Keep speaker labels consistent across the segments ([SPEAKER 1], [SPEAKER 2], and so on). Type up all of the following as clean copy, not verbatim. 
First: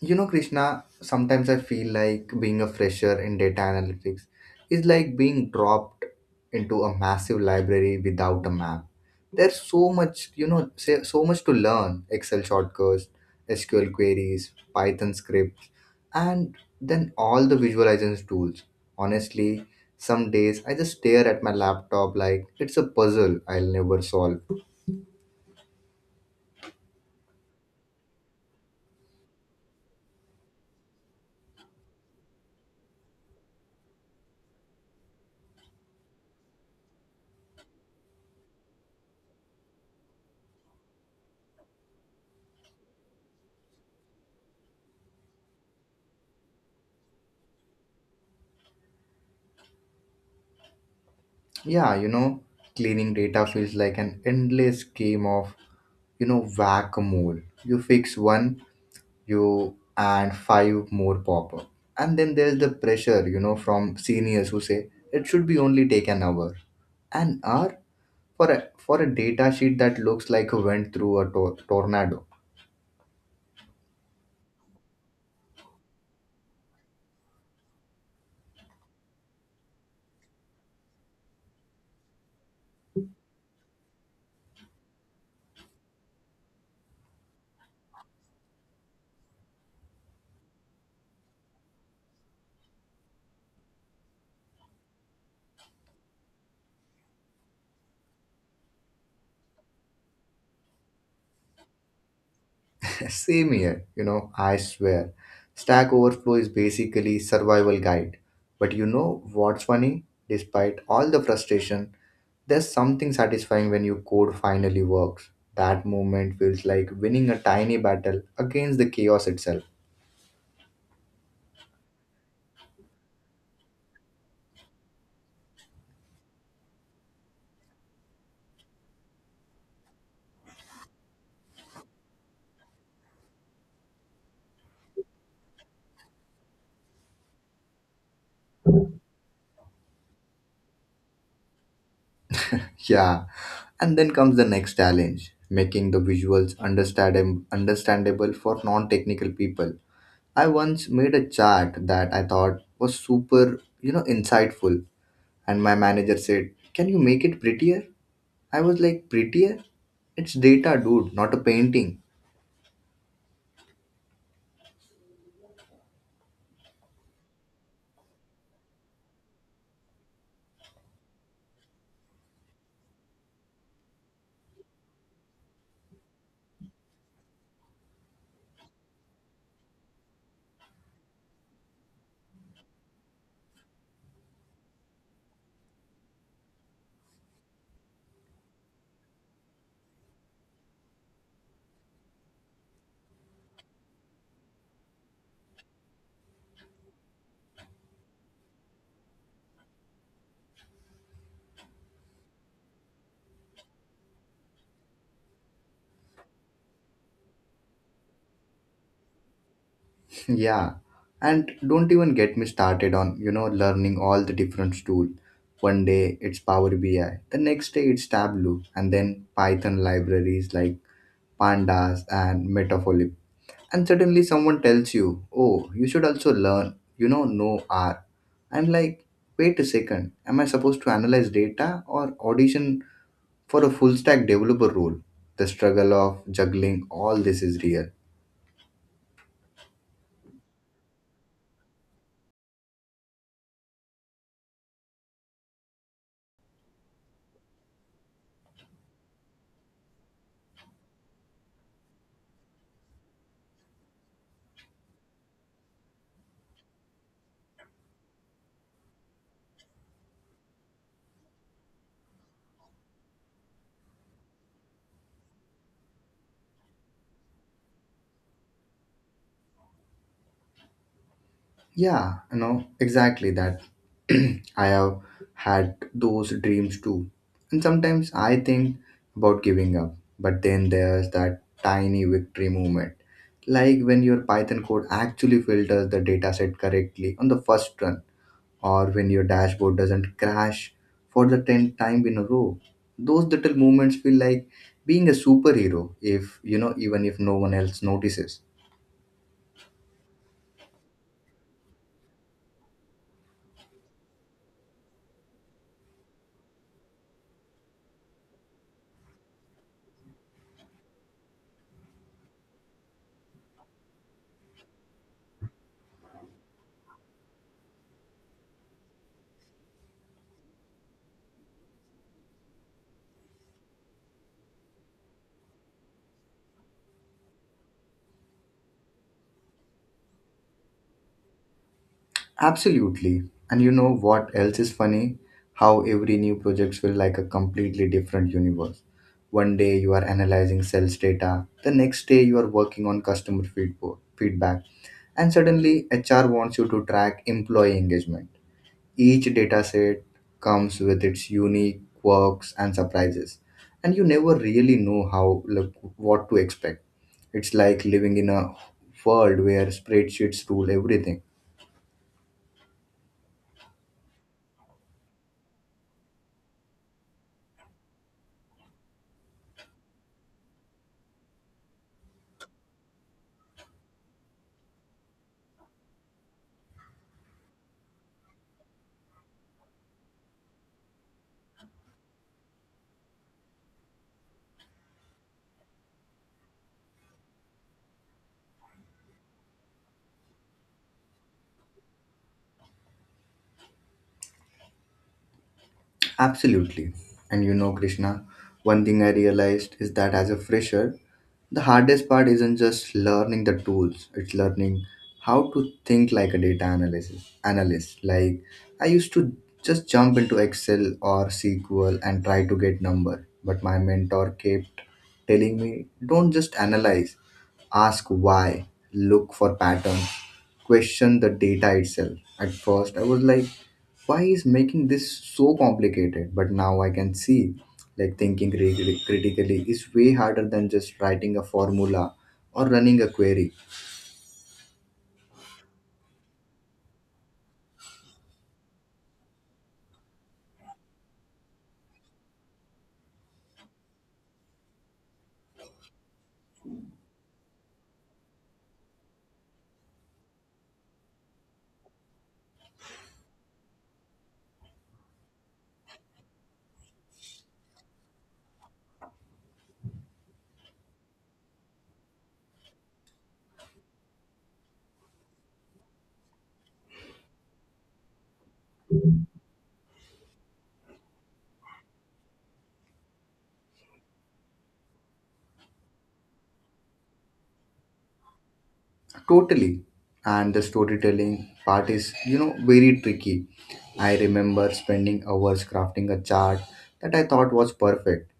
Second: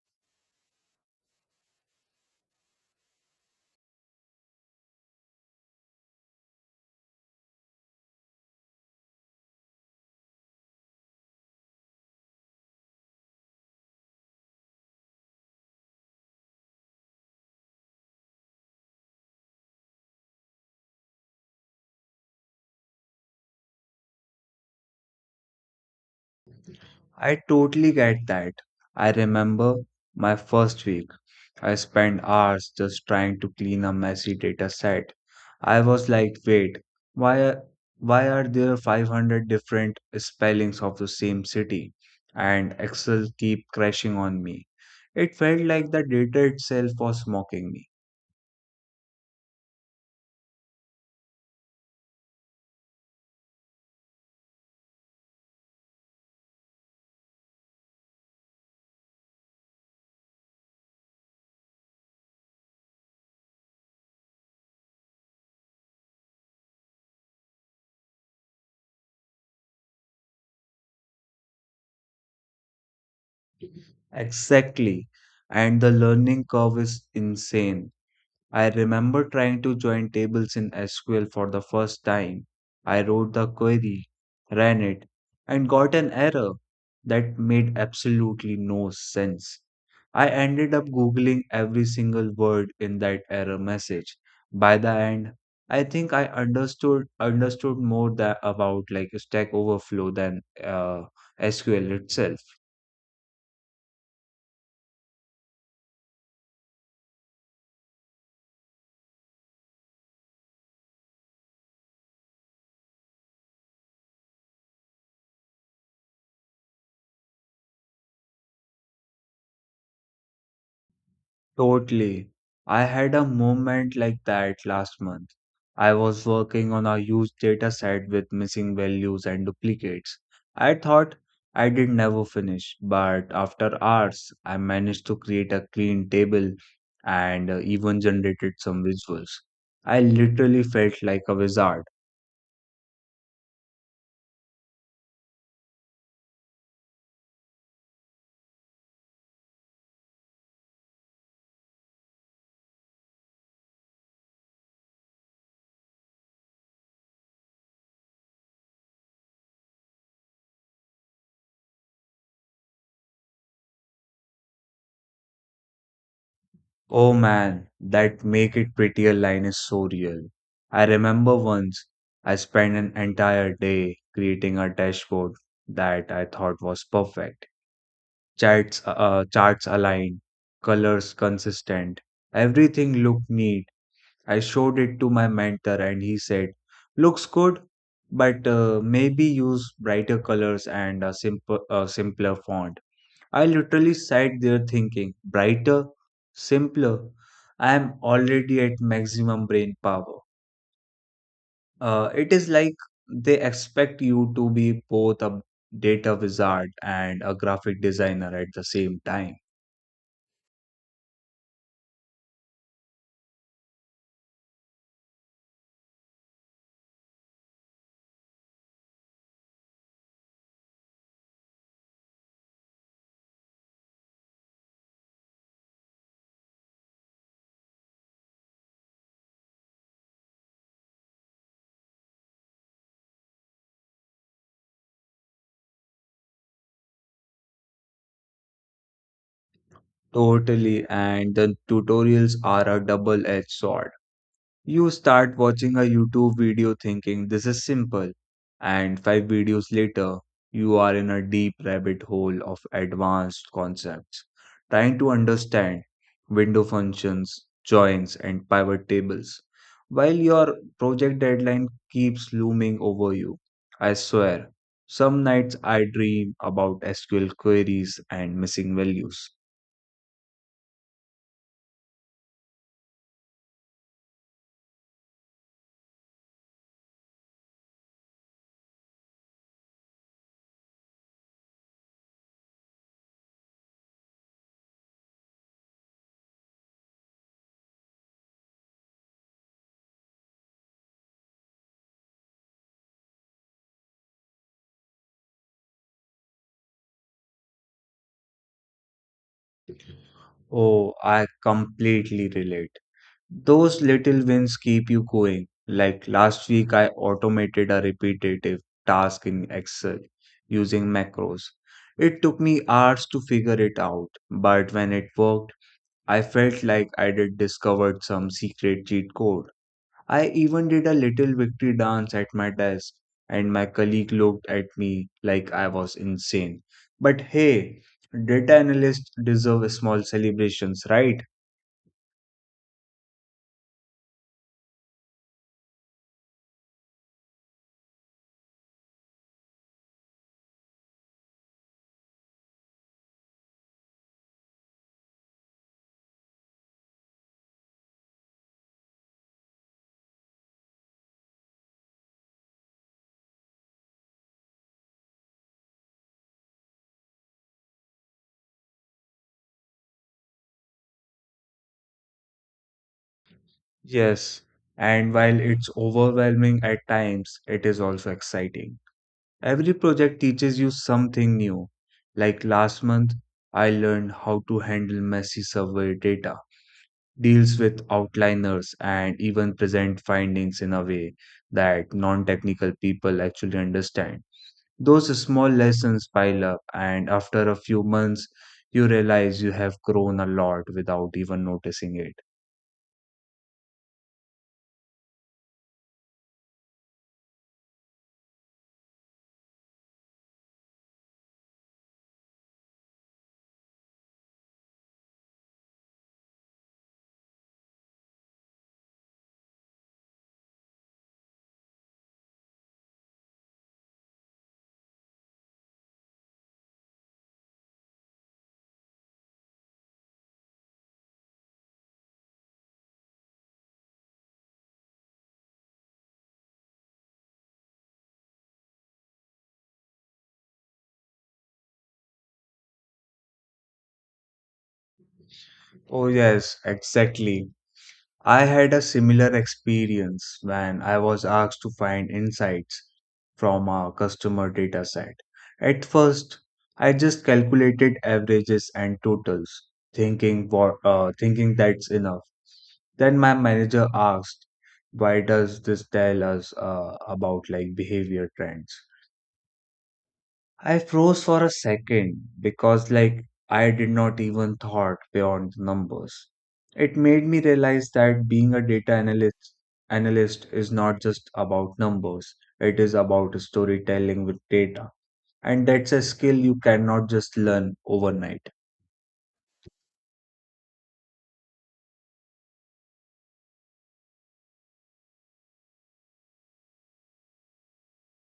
[SPEAKER 1] You know, Krishna, sometimes I feel like being a fresher in data analytics is like being dropped into a massive library without a map. There's so much, you know, say, so much to learn Excel shortcuts, SQL queries, Python scripts, and then all the visualization tools. Honestly, some days I just stare at my laptop like it's a puzzle I'll never solve.
[SPEAKER 2] I totally get that. I remember my first week. I spent hours just trying to clean a messy data set. I was like, wait, why are, why are there 500 different spellings of the same city? And Excel keep crashing on me. It felt like the data itself was mocking me.
[SPEAKER 1] Yeah, cleaning data feels like an endless game of whack a mole. You fix one, you and five more pop up. And then there's the pressure, from seniors who say it should be only take an hour. An hour for a data sheet that looks like a went through a tornado.
[SPEAKER 2] Exactly. And the learning curve is insane. I remember trying to join tables in SQL for the first time. I wrote the query, ran it, and got an error that made absolutely no sense. I ended up Googling every single word in that error message. By the end, I think I understood more that about like Stack Overflow than SQL itself.
[SPEAKER 1] Same here, I swear. Stack Overflow is basically survival guide. But you know what's funny? Despite all the frustration, there's something satisfying when your code finally works. That moment feels like winning a tiny battle against the chaos itself.
[SPEAKER 2] Totally. I had a moment like that last month. I was working on a huge data set with missing values and duplicates. I thought I did never finish, but after hours, I managed to create a clean table and even generated some visuals. I literally felt like a wizard.
[SPEAKER 1] Yeah. And then comes the next challenge, making the visuals understandable for non-technical people. I once made a chart that I thought was super, insightful. And my manager said, "Can you make it prettier?" I was like, "Prettier? It's data, dude, not a painting."
[SPEAKER 2] Oh man, that make it prettier line is so real. I remember once I spent an entire day creating a dashboard that I thought was perfect. Charts aligned, colors consistent, everything looked neat. I showed it to my mentor and he said, "Looks good, but maybe use brighter colors and a simpler font." I literally sat there thinking, brighter, simpler. I am already at maximum brain power. It is like they expect you to be both a data wizard and a graphic designer at the same time.
[SPEAKER 1] Yeah. And don't even get me started on, learning all the different tools. One day it's Power BI, the next day it's Tableau, and then Python libraries like Pandas and Metafolib. And suddenly someone tells you, oh, you should also learn, no R." I'm like, wait a second, am I supposed to analyze data or audition for a full stack developer role? The struggle of juggling all this is real.
[SPEAKER 2] Totally, and the tutorials are a double edged sword. You start watching a YouTube video thinking this is simple, and five videos later, you are in a deep rabbit hole of advanced concepts, trying to understand window functions, joins, and pivot tables, while your project deadline keeps looming over you. I swear, some nights I dream about SQL queries and missing values.
[SPEAKER 1] Yeah, exactly that. I have had those dreams too. And sometimes I think about giving up, but then there's that tiny victory moment. Like when your Python code actually filters the dataset correctly on the first run, or when your dashboard doesn't crash for the 10th time in a row. Those little moments feel like being a superhero, if you know, even if no one else notices.
[SPEAKER 2] Oh, I completely relate. Those little wins keep you going. Like last week, I automated a repetitive task in Excel using macros. It took me hours to figure it out, but when it worked, I felt like I did discovered some secret cheat code. I even did a little victory dance at my desk, and my colleague looked at me like I was insane. But hey, data analysts deserve small celebrations, right?
[SPEAKER 1] Absolutely. And you know what else is funny? How every new project feels like a completely different universe. One day you are analyzing sales data, the next day you are working on customer feedback, and suddenly HR wants you to track employee engagement. Each dataset comes with its unique quirks and surprises, and you never really know how like, what to expect. It's like living in a world where spreadsheets rule everything.
[SPEAKER 2] Yes, and while it's overwhelming at times, it is also exciting. Every project teaches you something new. Like last month, I learned how to handle messy survey data, deals with outliners, and even present findings in a way that non-technical people actually understand. Those small lessons pile up, and after a few months, you realize you have grown a lot without even noticing it.
[SPEAKER 1] Absolutely. And Krishna, one thing I realized is that as a fresher, the hardest part isn't just learning the tools, it's learning how to think like a data analysis analyst. Like I used to just jump into Excel or SQL and try to get number, but my mentor kept telling me, don't just analyze, ask why, look for patterns, question the data itself. At first, I was like, why is making this so complicated? But now I can see, like, thinking critically is way harder than just writing a formula or running a query.
[SPEAKER 2] Oh, yes, exactly. I had a similar experience when I was asked to find insights from a customer data set. At first, I just calculated averages and totals, thinking that's enough. Then my manager asked, "Why does this tell us about like behavior trends?" I froze for a second because, like, I did not even thought beyond the numbers. It made me realize that being a data analyst is not just about numbers. It is about storytelling with data, and that's a skill you cannot just learn overnight.
[SPEAKER 1] Totally. And the storytelling part is, very tricky. I remember spending hours crafting a chart that I thought was perfect,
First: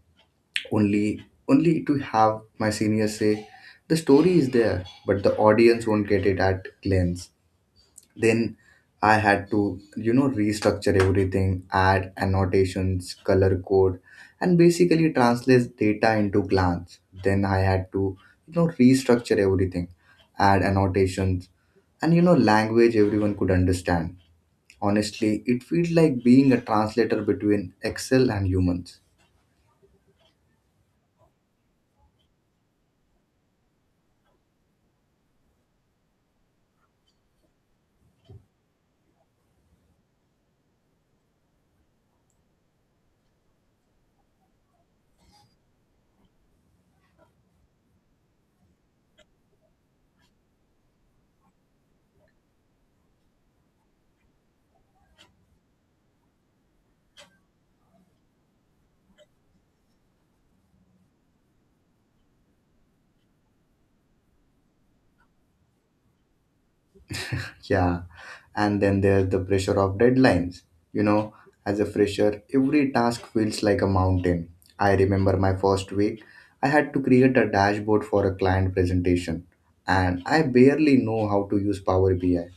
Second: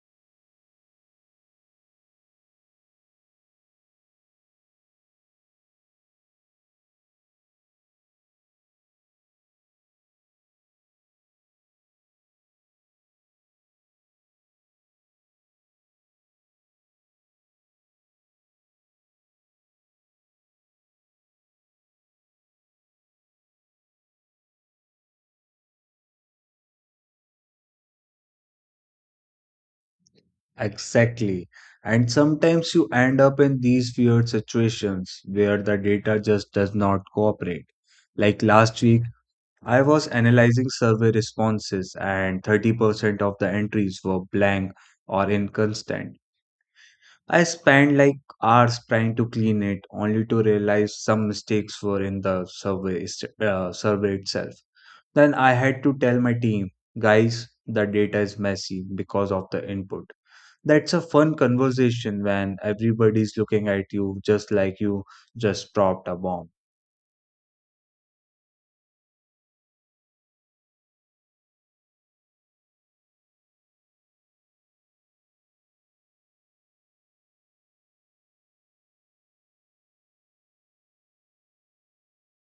[SPEAKER 1] only only to have my seniors say, the story is there, but the audience won't get it at glance. Then I had to, restructure everything, add annotations, color code, and basically translate data into glance. Then I had to, restructure everything, add annotations, and language everyone could understand. Honestly, it feels like being a translator between Excel and humans.
[SPEAKER 2] Exactly. And sometimes you end up in these weird situations where the data just does not cooperate. Like last week I was analyzing survey responses, and 30% of the entries were blank or inconsistent. I spent like hours trying to clean it, only to realize some mistakes were in the survey itself. Then I had to tell my team, guys, the data is messy because of the input. That's a fun conversation when everybody's looking at you just like you just dropped a bomb.
[SPEAKER 1] Yeah. And then there's the pressure of deadlines. You know, as a fresher, every task feels like a mountain. I remember my first week, I had to create a dashboard for a client presentation, and I barely know how to use Power BI.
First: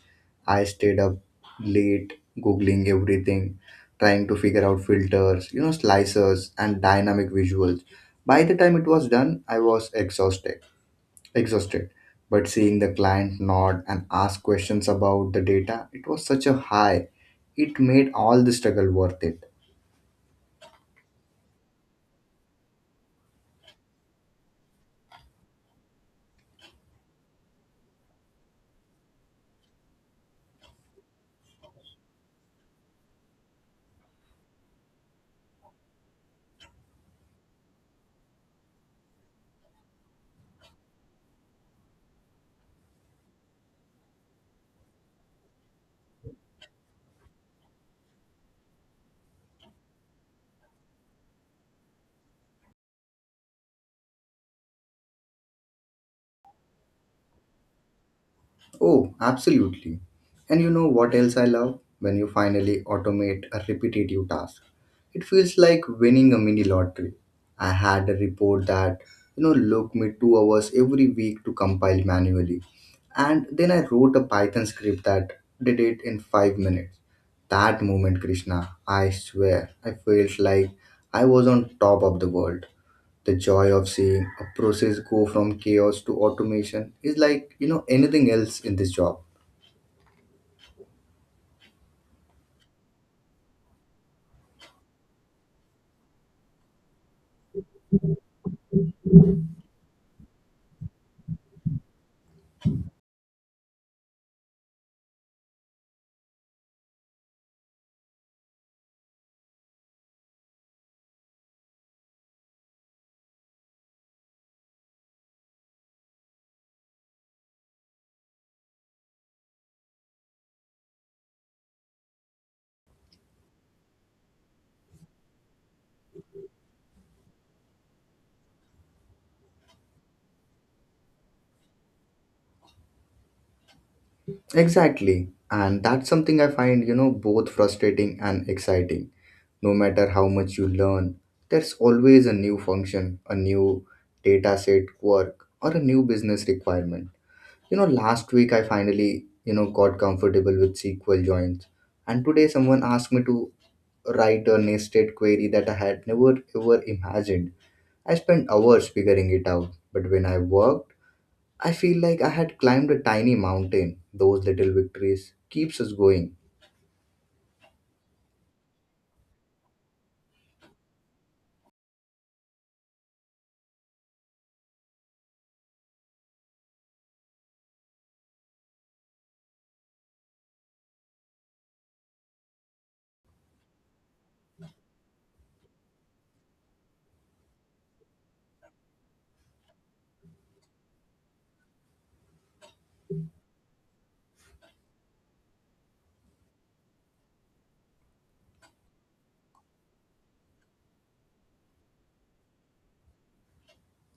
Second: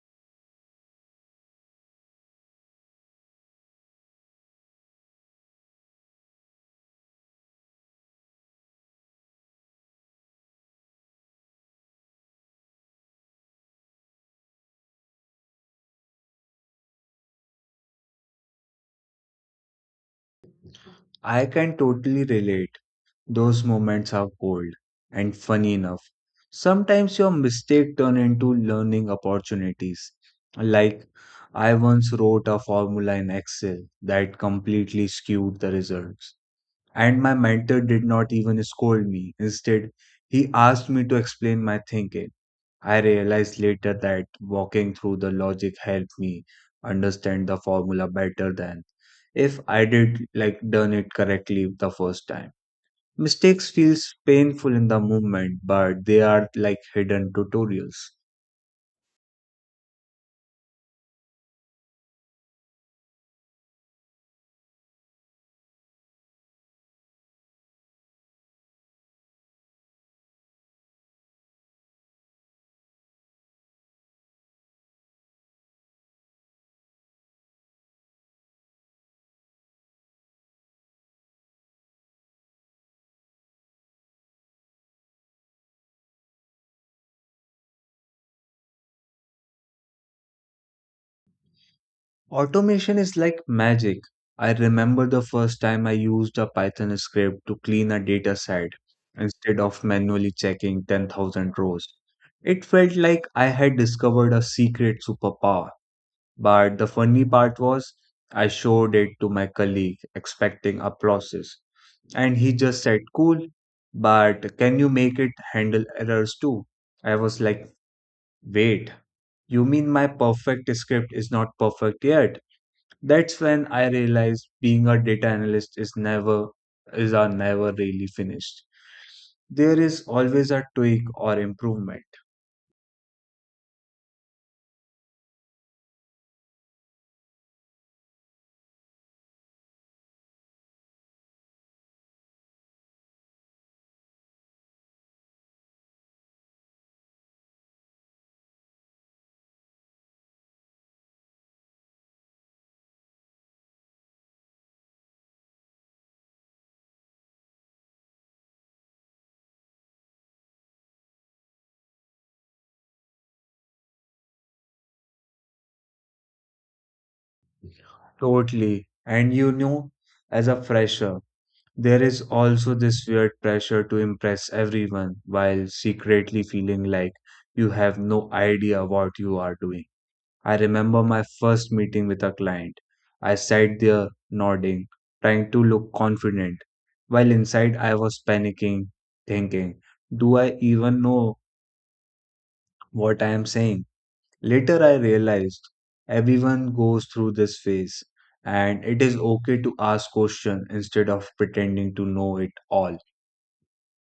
[SPEAKER 1] I stayed up late googling everything, trying to figure out filters, slicers and dynamic visuals. By the time it was done, I was exhausted. But seeing the client nod and ask questions about the data, it was such a high. It made all the struggle worth it.
[SPEAKER 2] I can totally relate. Those moments are gold. And funny enough, sometimes your mistake turn into learning opportunities. Like I once wrote a formula in Excel that completely skewed the results. And my mentor did not even scold me. Instead, he asked me to explain my thinking. I realized later that walking through the logic helped me understand the formula better than if I did like done it correctly the first time. Mistakes feels painful in the moment, but they are like hidden tutorials.
[SPEAKER 1] Oh, absolutely. And you know what else I love? When you finally automate a repetitive task. It feels like winning a mini lottery. I had a report that, you know, took me 2 hours every week to compile manually. And then I wrote a Python script that did it in 5 minutes. That moment, Krishna, I swear, I felt like I was on top of the world. The joy of seeing a process go from chaos to automation is like, anything else in this job.
[SPEAKER 2] Automation is like magic. I remember the first time I used a Python script to clean a data set instead of manually checking 10,000 rows. It felt like I had discovered a secret superpower, but the funny part was I showed it to my colleague expecting applauses, and he just said, "Cool, but can you make it handle errors too?" I was like, "Wait, you mean my perfect script is not perfect yet?" That's when I realized being a data analyst is never is are never really finished. There is always a tweak or improvement.
[SPEAKER 1] Exactly. And that's something I find, both frustrating and exciting. No matter how much you learn, there's always a new function, a new data set work, or a new business requirement. Last week I finally, got comfortable with SQL joins. And today someone asked me to write a nested query that I had never ever imagined. I spent hours figuring it out, but when I worked, I feel like I had climbed a tiny mountain. Those little victories keeps us going.
[SPEAKER 2] Totally. And you know, as a fresher, there is also this weird pressure to impress everyone while secretly feeling like you have no idea what you are doing. I remember my first meeting with a client. I sat there nodding, trying to look confident, while inside I was panicking, thinking, do I even know what I am saying? Later I realized everyone goes through this phase and it is okay to ask questions instead of pretending to know it all.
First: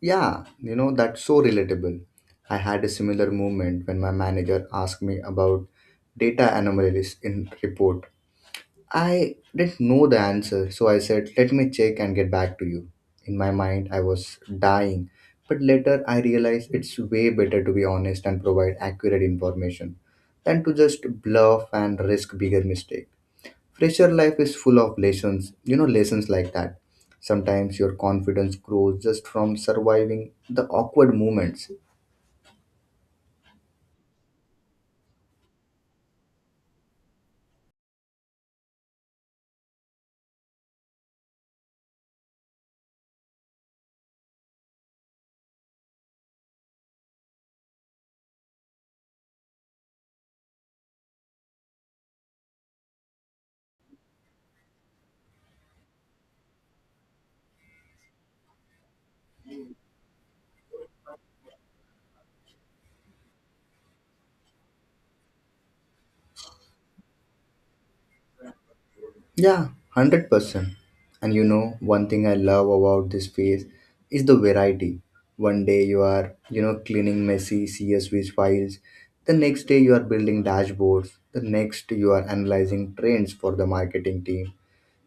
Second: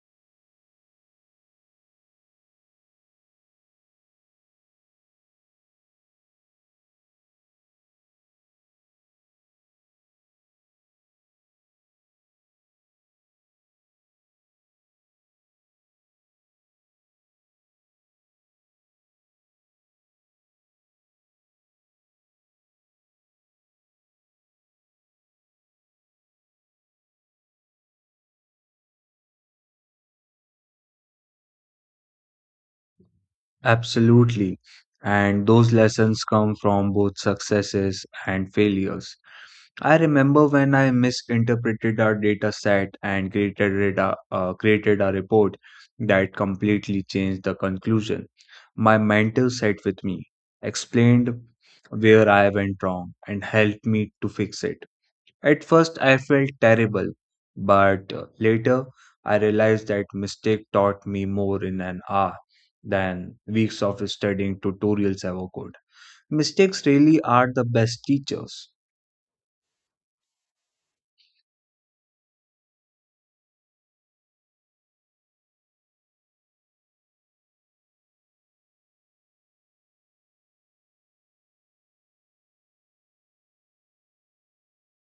[SPEAKER 1] Yeah, that's so relatable. I had a similar moment when my manager asked me about data anomalies in report. I didn't know the answer, so I said, let me check and get back to you. In my mind, I was dying, but later I realized it's way better to be honest and provide accurate information than to just bluff and risk bigger mistake. Fresher life is full of lessons, lessons like that. Sometimes your confidence grows just from surviving the awkward moments.
[SPEAKER 2] Absolutely. And those lessons come from both successes and failures. I remember when I misinterpreted our data set and created a report that completely changed the conclusion. My mentor sat with me, explained where I went wrong, and helped me to fix it. At first, I felt terrible, but later I realized that mistake taught me more in an hour than weeks of studying tutorials ever could. Mistakes really are the best teachers.
[SPEAKER 1] Yeah, 100%. And one thing I love about this phase is the variety. One day you are, cleaning messy CSV files. The next day you are building dashboards. The next you are analyzing trends for the marketing team.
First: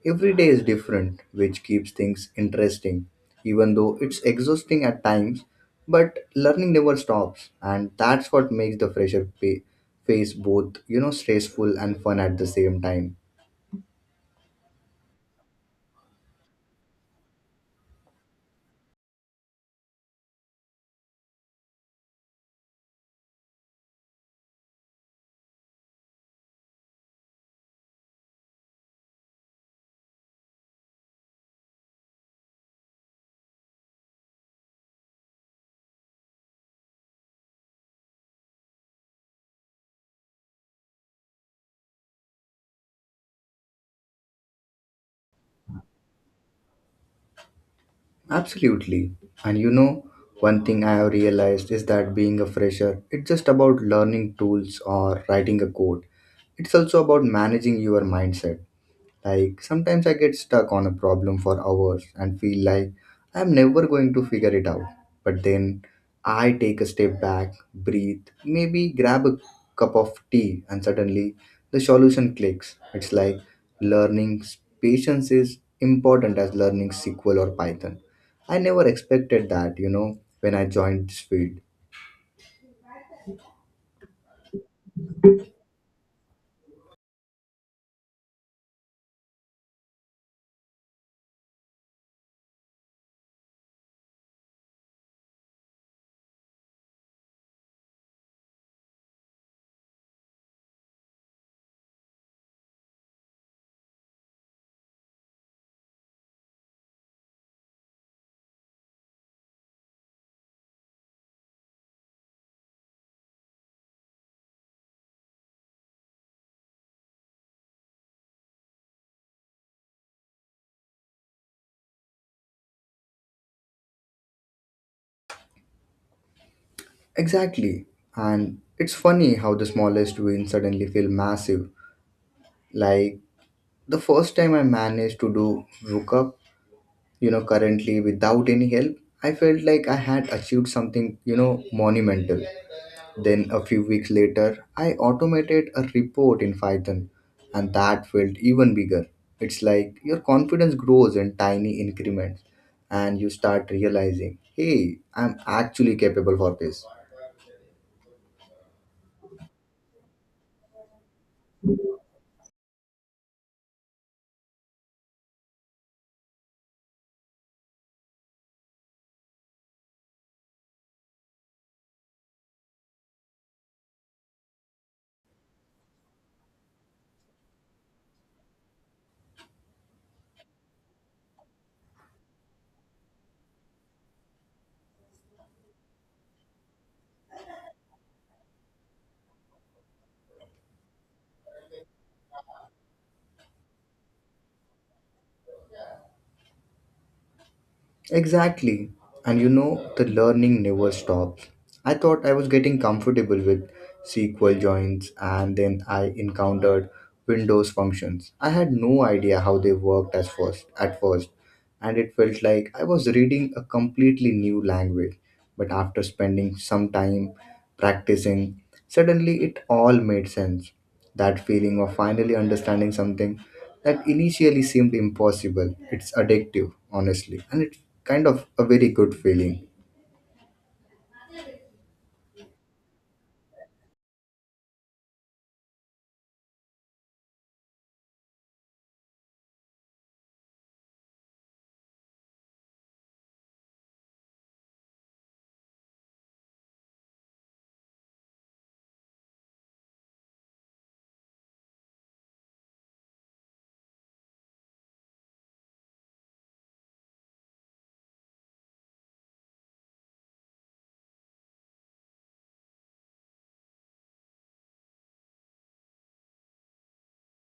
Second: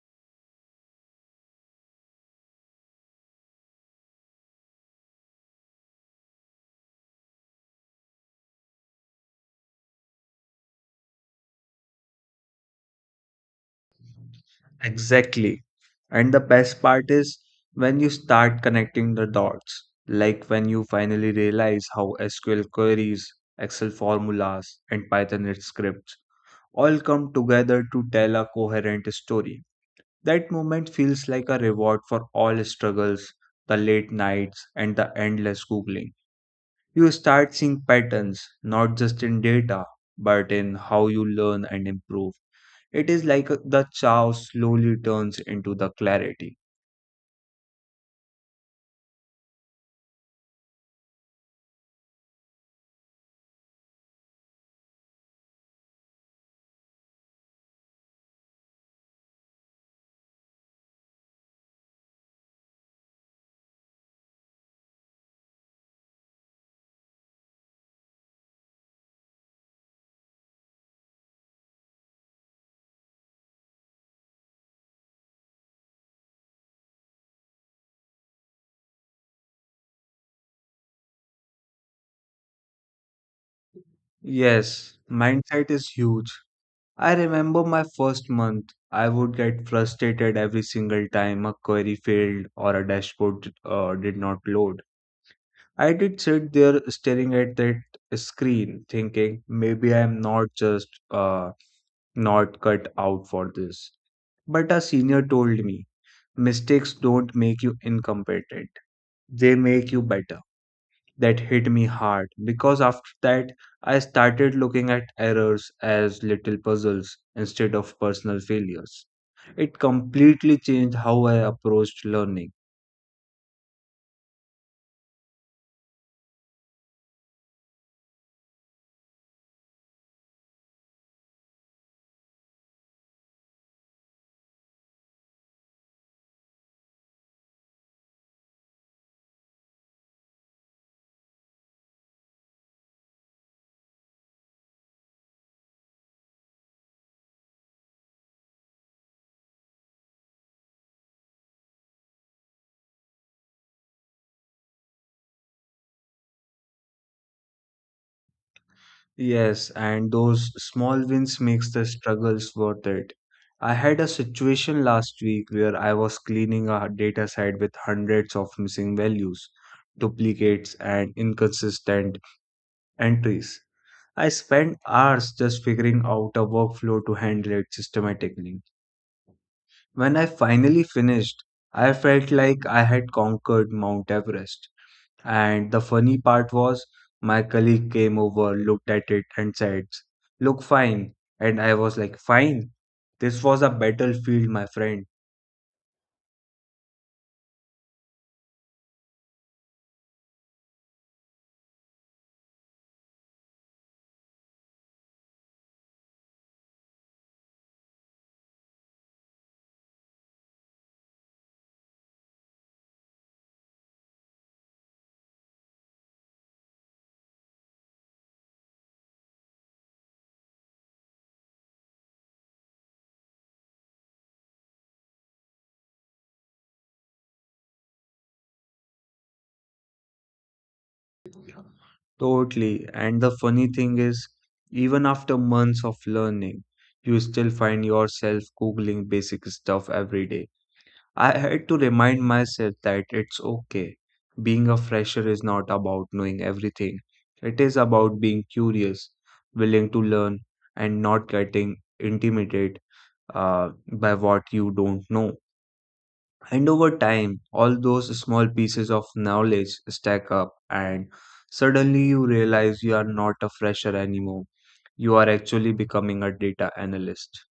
[SPEAKER 1] Every day is different, which keeps things interesting. Even though it's exhausting at times, but learning never stops. And that's what makes the fresher phase both, stressful and fun at the same time.
[SPEAKER 2] Exactly. And the best part is when you start connecting the dots, like when you finally realize how SQL queries, Excel formulas, and Python scripts all come together to tell a coherent story. That moment feels like a reward for all struggles, the late nights, and the endless Googling. You start seeing patterns, not just in data, but in how you learn and improve. It is like the chaos slowly turns into the clarity.
[SPEAKER 1] Absolutely. And one thing I have realized is that being a fresher, it's just about learning tools or writing a code. It's also about managing your mindset. Like sometimes I get stuck on a problem for hours and feel like I'm never going to figure it out. But then I take a step back, breathe, maybe grab a cup of tea, and suddenly the solution clicks. It's like learning patience is important as learning SQL or Python. I never expected that, when I joined this field.
[SPEAKER 2] Yes, mindset is huge. I remember my first month, I would get frustrated every single time a query failed or a dashboard did not load. I did sit there staring at that screen, thinking maybe I'm not just not cut out for this. But a senior told me mistakes don't make you incompetent, they make you better. That hit me hard because after that I started looking at errors as little puzzles instead of personal failures. It completely changed how I approached learning.
[SPEAKER 1] Exactly. And it's funny how the smallest wins suddenly feel massive. Like the first time I managed to do VLOOKUP, currently without any help, I felt like I had achieved something, monumental. Then a few weeks later, I automated a report in Python, and that felt even bigger. It's like your confidence grows in tiny increments, and you start realizing, hey, I'm actually capable for this.
[SPEAKER 2] Yes, and those small wins makes the struggles worth it. I had a situation last week where I was cleaning a data set with hundreds of missing values, duplicates, and inconsistent entries. I spent hours just figuring out a workflow to handle it systematically. When I finally finished, I felt like I had conquered Mount Everest. And the funny part was, my colleague came over, looked at it, and said, "Look fine." And I was like, "Fine. This was a battlefield, my friend."
[SPEAKER 1] Exactly. And the learning never stops. I thought I was getting comfortable with SQL joins, and then I encountered Windows functions. I had no idea how they worked at first, and it felt like I was reading a completely new language. But after spending some time practicing, suddenly it all made sense. That feeling of finally understanding something that initially seemed impossible, it's addictive, honestly, and it's kind of a very good feeling.
[SPEAKER 2] Totally. And the funny thing is, even after months of learning, you still find yourself Googling basic stuff every day. I had to remind myself that it's okay. Being a fresher is not about knowing everything. It is about being curious, willing to learn, and not getting intimidated by what you don't know. And over time, all those small pieces of knowledge stack up, and suddenly you realize you are not a fresher anymore. You are actually becoming a data analyst.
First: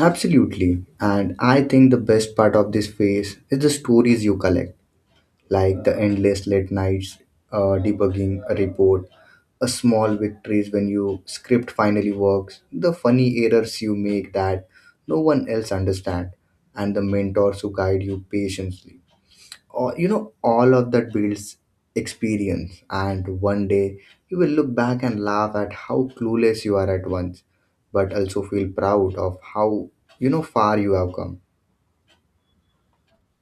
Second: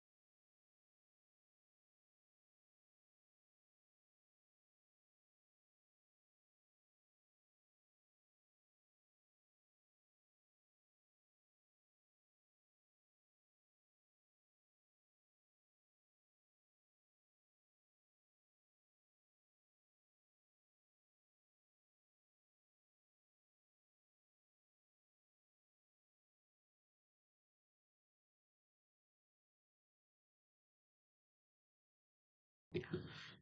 [SPEAKER 1] Absolutely. And I think the best part of this phase is the stories you collect, like the endless late nights debugging a report, a small victories when your script finally works, the funny errors you make that no one else understand, and the mentors who guide you patiently. All all of that builds experience, and one day you will look back and laugh at how clueless you are at once, but also feel proud of how far you have come.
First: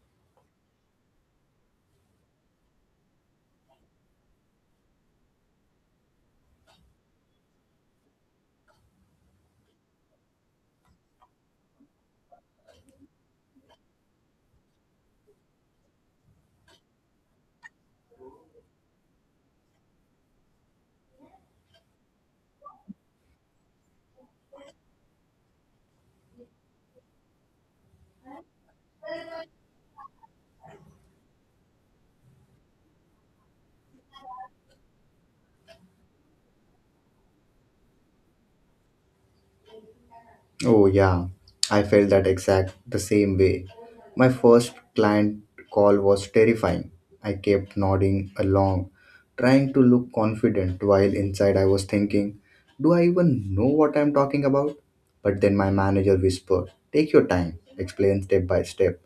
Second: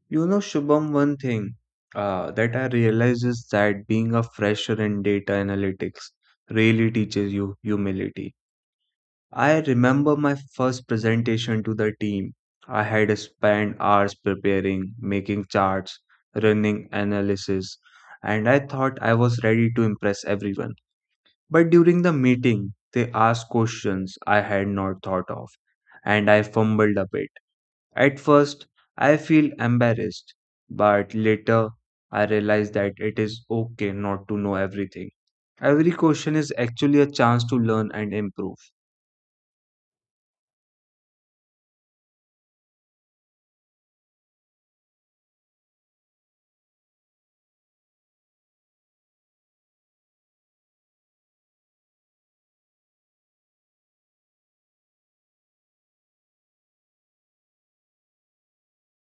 [SPEAKER 2] You know, Shubham, one thing that I realize is that being a fresher in data analytics really teaches you humility. I remember my first presentation to the team. I had spent hours preparing, making charts, running analysis, and I thought I was ready to impress everyone. But during the meeting, they asked questions I had not thought of, and I fumbled a bit. At first, I feel embarrassed, but later I realize that it is okay not to know everything. Every question is actually a chance to learn and improve.
[SPEAKER 1] Oh, yeah, I felt that exact the same way. My first client call was terrifying. I kept nodding along, trying to look confident while inside I was thinking, do I even know what I'm talking about? But then my manager whispered, take your time, explain step by step.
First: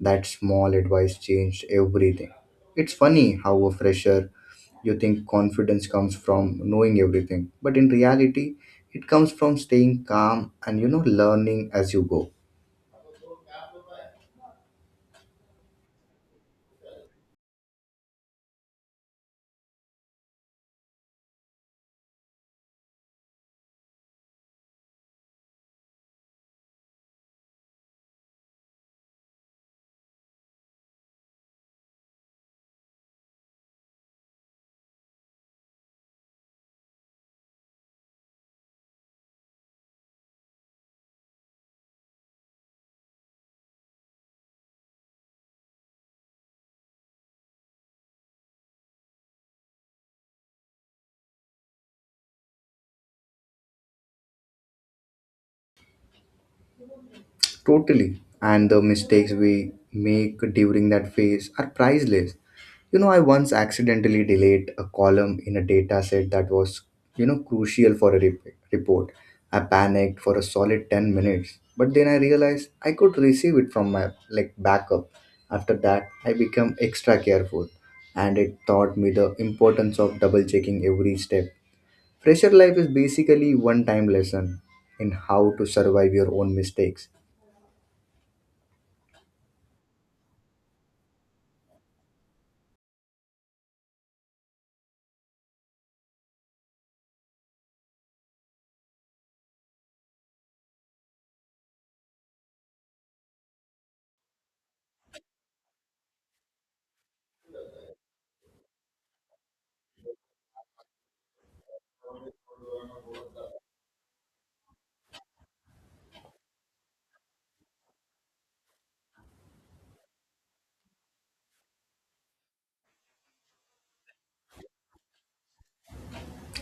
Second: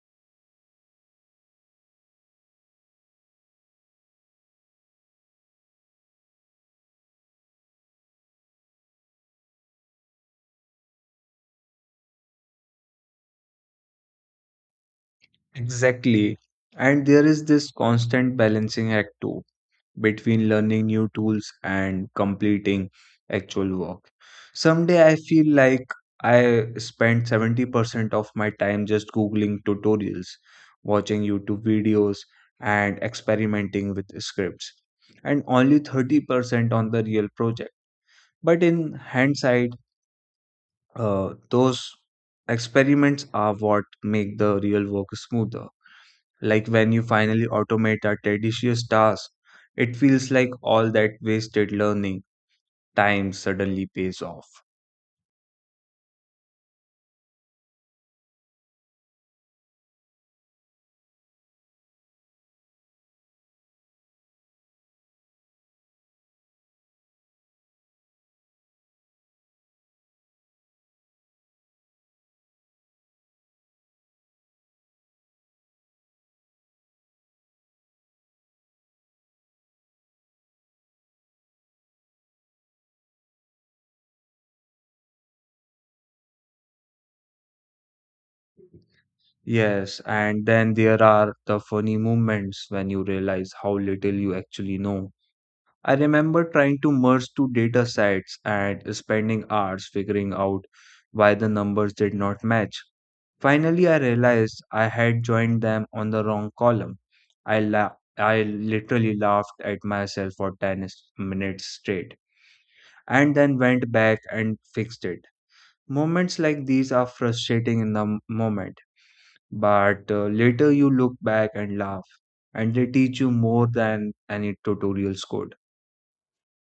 [SPEAKER 1] That small advice changed everything. It's funny how a fresher you think confidence comes from knowing everything, but in reality, it comes from staying calm and learning as you go.
[SPEAKER 2] Exactly. And there is this constant balancing act too, between learning new tools and completing actual work. Someday I feel like I spend 70% of my time just Googling tutorials, watching YouTube videos, and experimenting with scripts, and only 30% on the real project. But in hindsight, those experiments are what make the real work smoother. Like when you finally automate a tedious task, it feels like all that wasted learning time suddenly pays off.
[SPEAKER 1] Totally. And the mistakes we make during that phase are priceless. I once accidentally delayed a column in a data set that was, crucial for a report. I panicked for a solid 10 minutes, but then I realized I could receive it from my backup. After that, I become extra careful and it taught me the importance of double checking every step. Fresher life is basically one time lesson in how to survive your own mistakes.
[SPEAKER 2] Yes, and then there are the funny moments when you realize how little you actually know. I remember trying to merge two data sets and spending hours figuring out why the numbers did not match. Finally, I realized I had joined them on the wrong column. I la- I literally laughed at myself for 10 minutes straight, and then went back and fixed it. Moments like these are frustrating in the moment, but later you look back and laugh, and they teach you more than any tutorials could.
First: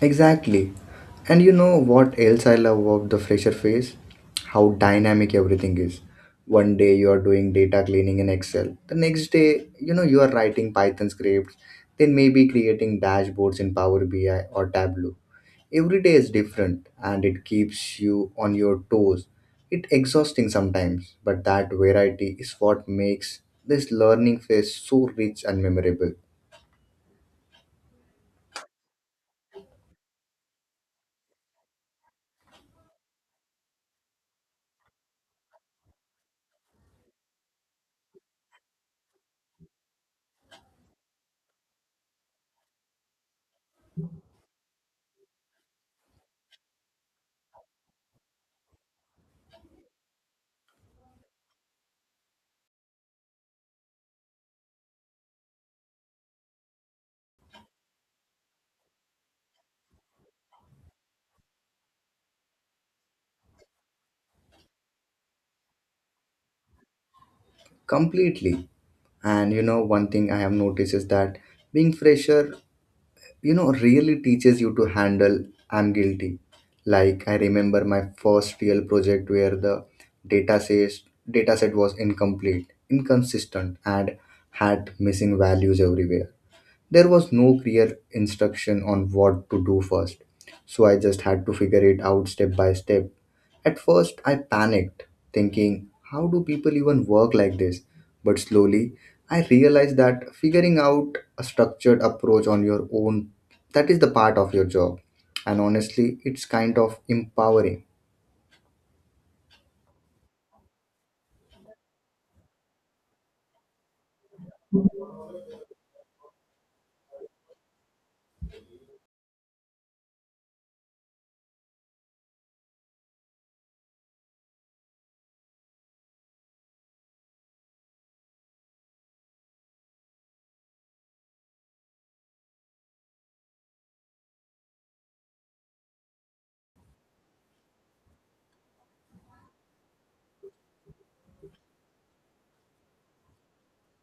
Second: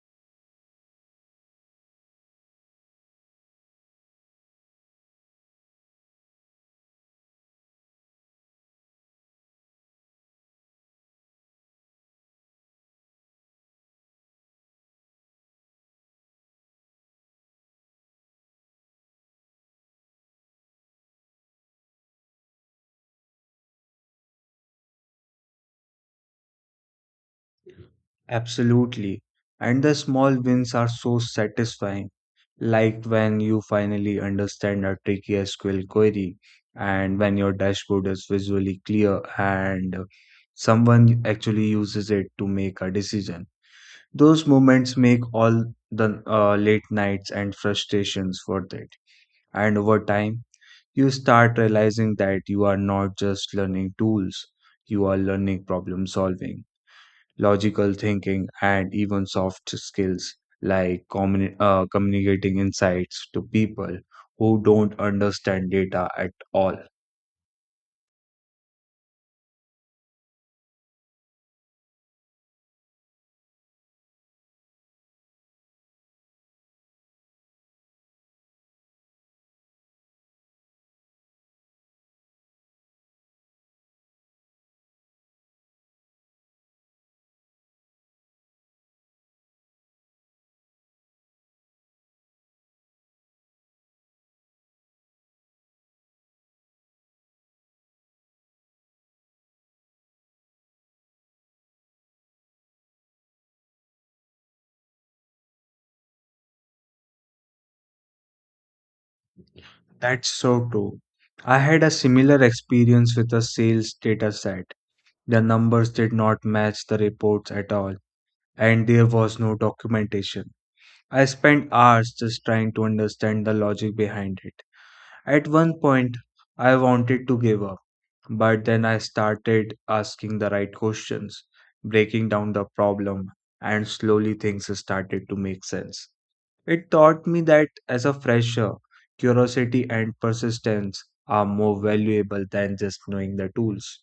[SPEAKER 1] Exactly. And you know what else I love about the fresher phase? How dynamic everything is. One day you are doing data cleaning in Excel. The next day, you are writing Python scripts, then maybe creating dashboards in Power BI or Tableau. Every day is different and it keeps you on your toes. It exhausting sometimes, but that variety is what makes this learning phase so rich and memorable.
[SPEAKER 2] Absolutely. And the small wins are so satisfying, like when you finally understand a tricky SQL query, and when your dashboard is visually clear and someone actually uses it to make a decision. Those moments make all the late nights and frustrations worth it. And over time, you start realizing that you are not just learning tools, you are learning problem solving, logical thinking, and even soft skills like communicating insights to people who don't understand data at all.
[SPEAKER 1] Completely. And you know, one thing I have noticed is that being fresher, you know, really teaches you to handle. I'm guilty. Like, I remember my first real project where the data says data set was incomplete, inconsistent, and had missing values everywhere. There was no clear instruction on what to do first, so I just had to figure it out step by step. At first, I panicked, thinking, how do people even work like this? But slowly, I realized that figuring out a structured approach on your own, that is the part of your job. And honestly, it's kind of empowering.
[SPEAKER 2] That's so true. I had a similar experience with a sales data set. The numbers did not match the reports at all and there was no documentation. I spent hours just trying to understand the logic behind it. At one point, I wanted to give up, but then I started asking the right questions, breaking down the problem, and slowly things started to make sense. It taught me that as a fresher, curiosity and persistence are more valuable than just knowing the tools.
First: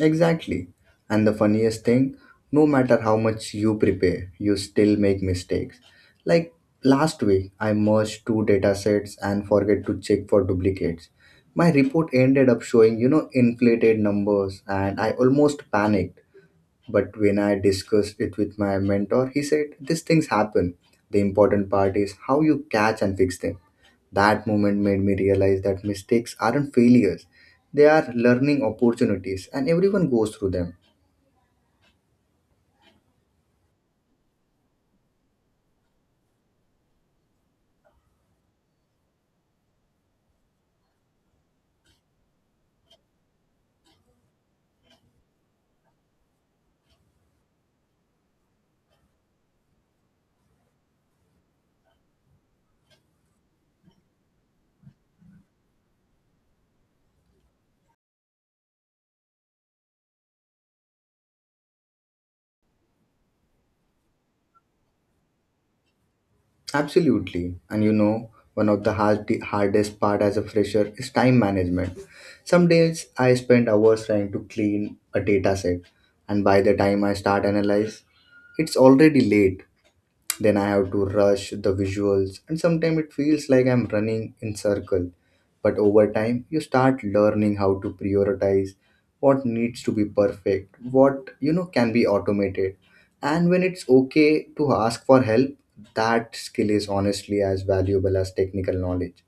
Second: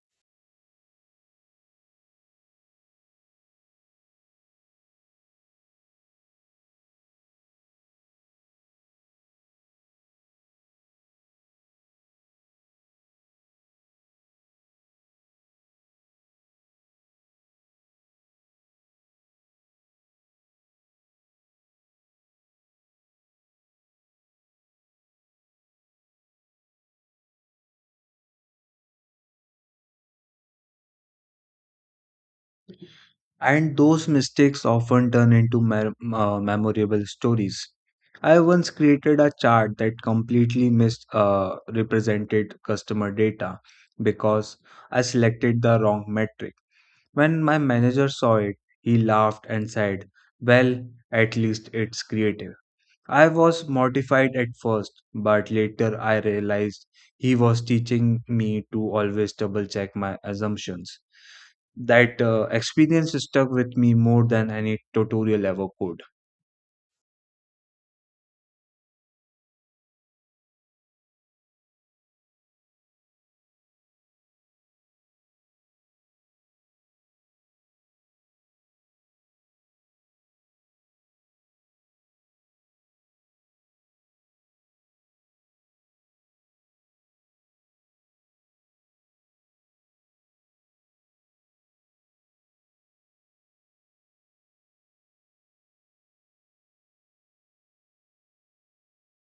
[SPEAKER 1] Exactly. And the funniest thing, no matter how much you prepare, you still make mistakes. Like last week, I merged two datasets and forget to check for duplicates. My report ended up showing, inflated numbers and I almost panicked. But when I discussed it with my mentor, he said, "These things happen. The important part is how you catch and fix them." That moment made me realize that mistakes aren't failures, they are learning opportunities, and everyone goes through them.
[SPEAKER 2] And those mistakes often turn into memorable stories. I once created a chart that completely missed represented customer data because I selected the wrong metric. When my manager saw it, he laughed and said, "Well, at least it's creative." I was mortified at first, but later I realized he was teaching me to always double check my assumptions. That experience stuck with me more than any tutorial ever could.
[SPEAKER 1] Absolutely. And you know, one of the hardest part as a fresher is time management. Some days I spend hours trying to clean a data set, and by the time I start analyze, it's already late. Then I have to rush the visuals, and sometimes it feels like I'm running in circle. But over time, you start learning how to prioritize what needs to be perfect, what you know can be automated, and when it's okay to ask for help. That skill is honestly as valuable as technical knowledge.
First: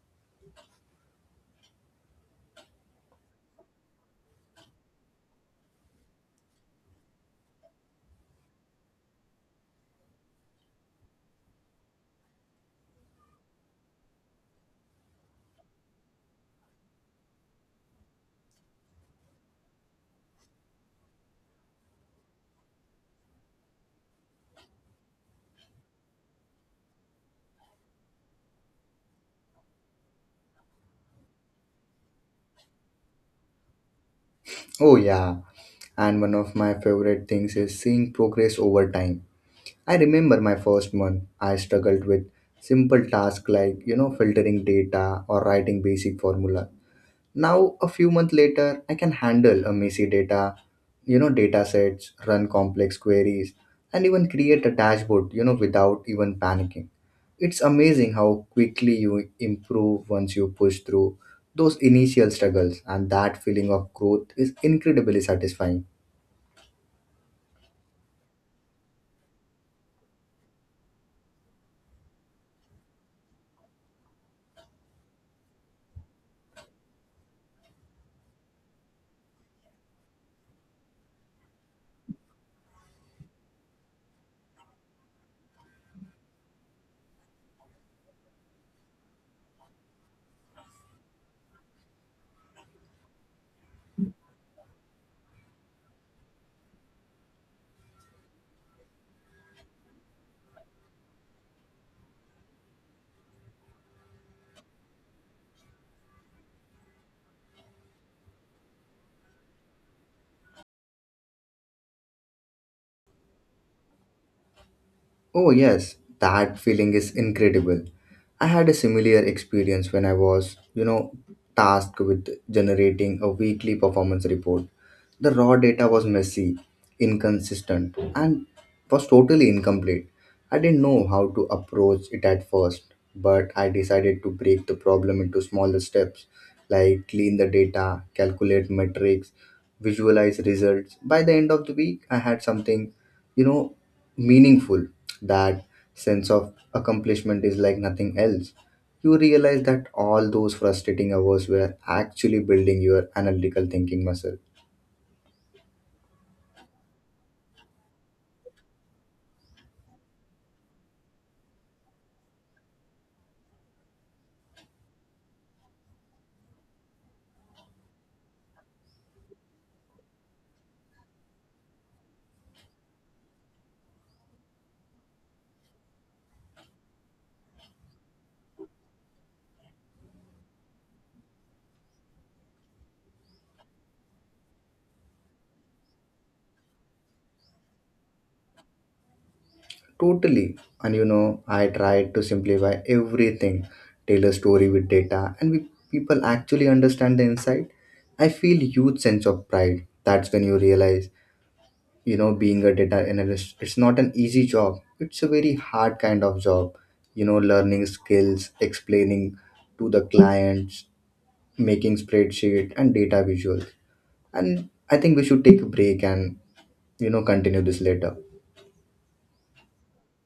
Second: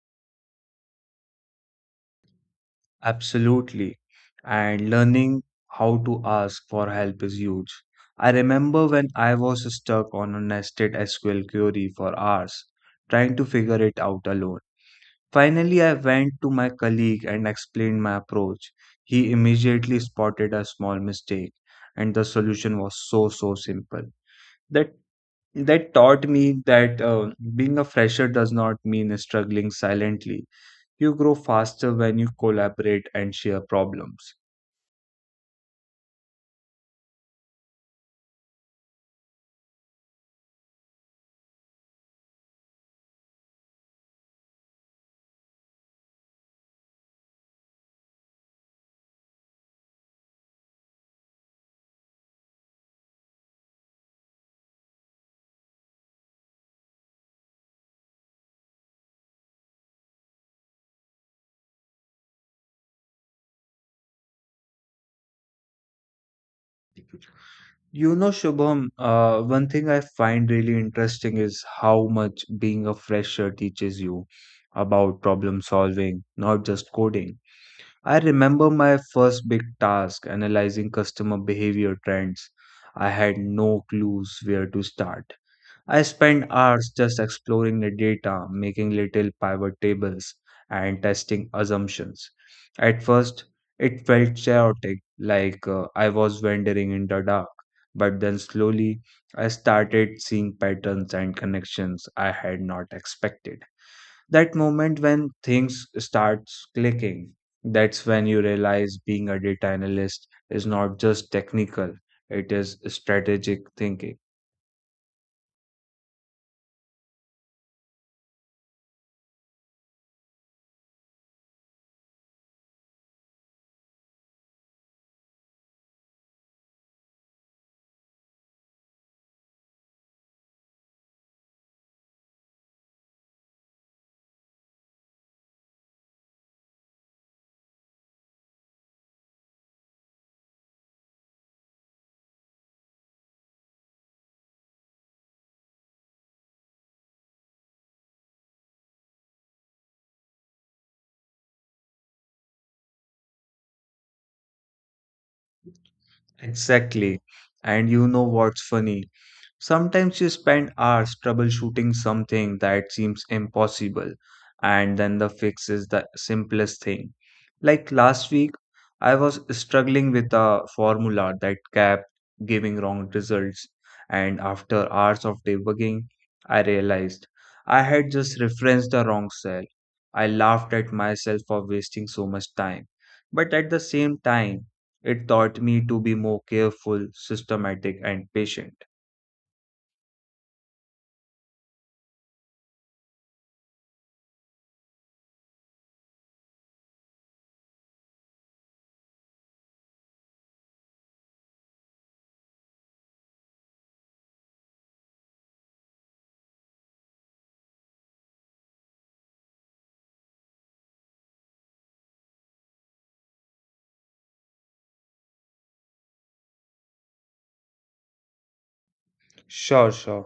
[SPEAKER 2] Absolutely. And learning how to ask for help is huge. I remember when I was stuck on a nested SQL query for hours, trying to figure it out alone. Finally, I went to my colleague and explained my approach. He immediately spotted a small mistake, and the solution was so so simple. That that taught me that being a fresher does not mean struggling silently. You grow faster when you collaborate and share problems.
[SPEAKER 1] Oh yeah, and one of my favorite things is seeing progress over time. I remember my first month, I struggled with simple tasks like, filtering data or writing basic formula. Now, a few months later, I can handle a messy data sets, run complex queries, and even create a dashboard, without even panicking. It's amazing how quickly you improve once you push through those initial struggles, and that feeling of growth is incredibly satisfying.
[SPEAKER 2] You know, Shubham, one thing I find really interesting is how much being a fresher teaches you about problem solving, not just coding. I remember my first big task analyzing customer behavior trends. I had no clues where to start. I spent hours just exploring the data, making little pivot tables, and testing assumptions. At first, it felt chaotic, like I was wandering in the dark. But then slowly, I started seeing patterns and connections I had not expected. That moment when things starts clicking, that's when you realize being a data analyst is not just technical, it is strategic thinking.
[SPEAKER 1] Oh, yes, that feeling is incredible. I had a similar experience when I was, tasked with generating a weekly performance report. The raw data was messy, inconsistent, and was totally incomplete. I didn't know how to approach it at first, but I decided to break the problem into smaller steps, like clean the data, calculate metrics, visualize results. By the end of the week, I had something, you know meaningful. That sense of accomplishment is like nothing else. You realize that all those frustrating hours were actually building your analytical thinking muscle.
[SPEAKER 2] Exactly. And you know what's funny, sometimes you spend hours troubleshooting something that seems impossible, and then the fix is the simplest thing. Like last week, I was struggling with a formula that kept giving wrong results, and after hours of debugging, I realized I had just referenced the wrong cell. I laughed at myself for wasting so much time, but at the same time, it taught me to be more careful, systematic, and patient.
[SPEAKER 1] Totally. And you know, I tried to simplify everything, tailor story with data, and people actually understand the insight. I feel huge sense of pride. That's when you realize, you know, being a data analyst, it's not an easy job, it's a very hard kind of job. You know, learning skills, explaining to the clients, making spreadsheet and data visuals. And I think we should take a break and, continue this later.
[SPEAKER 2] شارژ شو.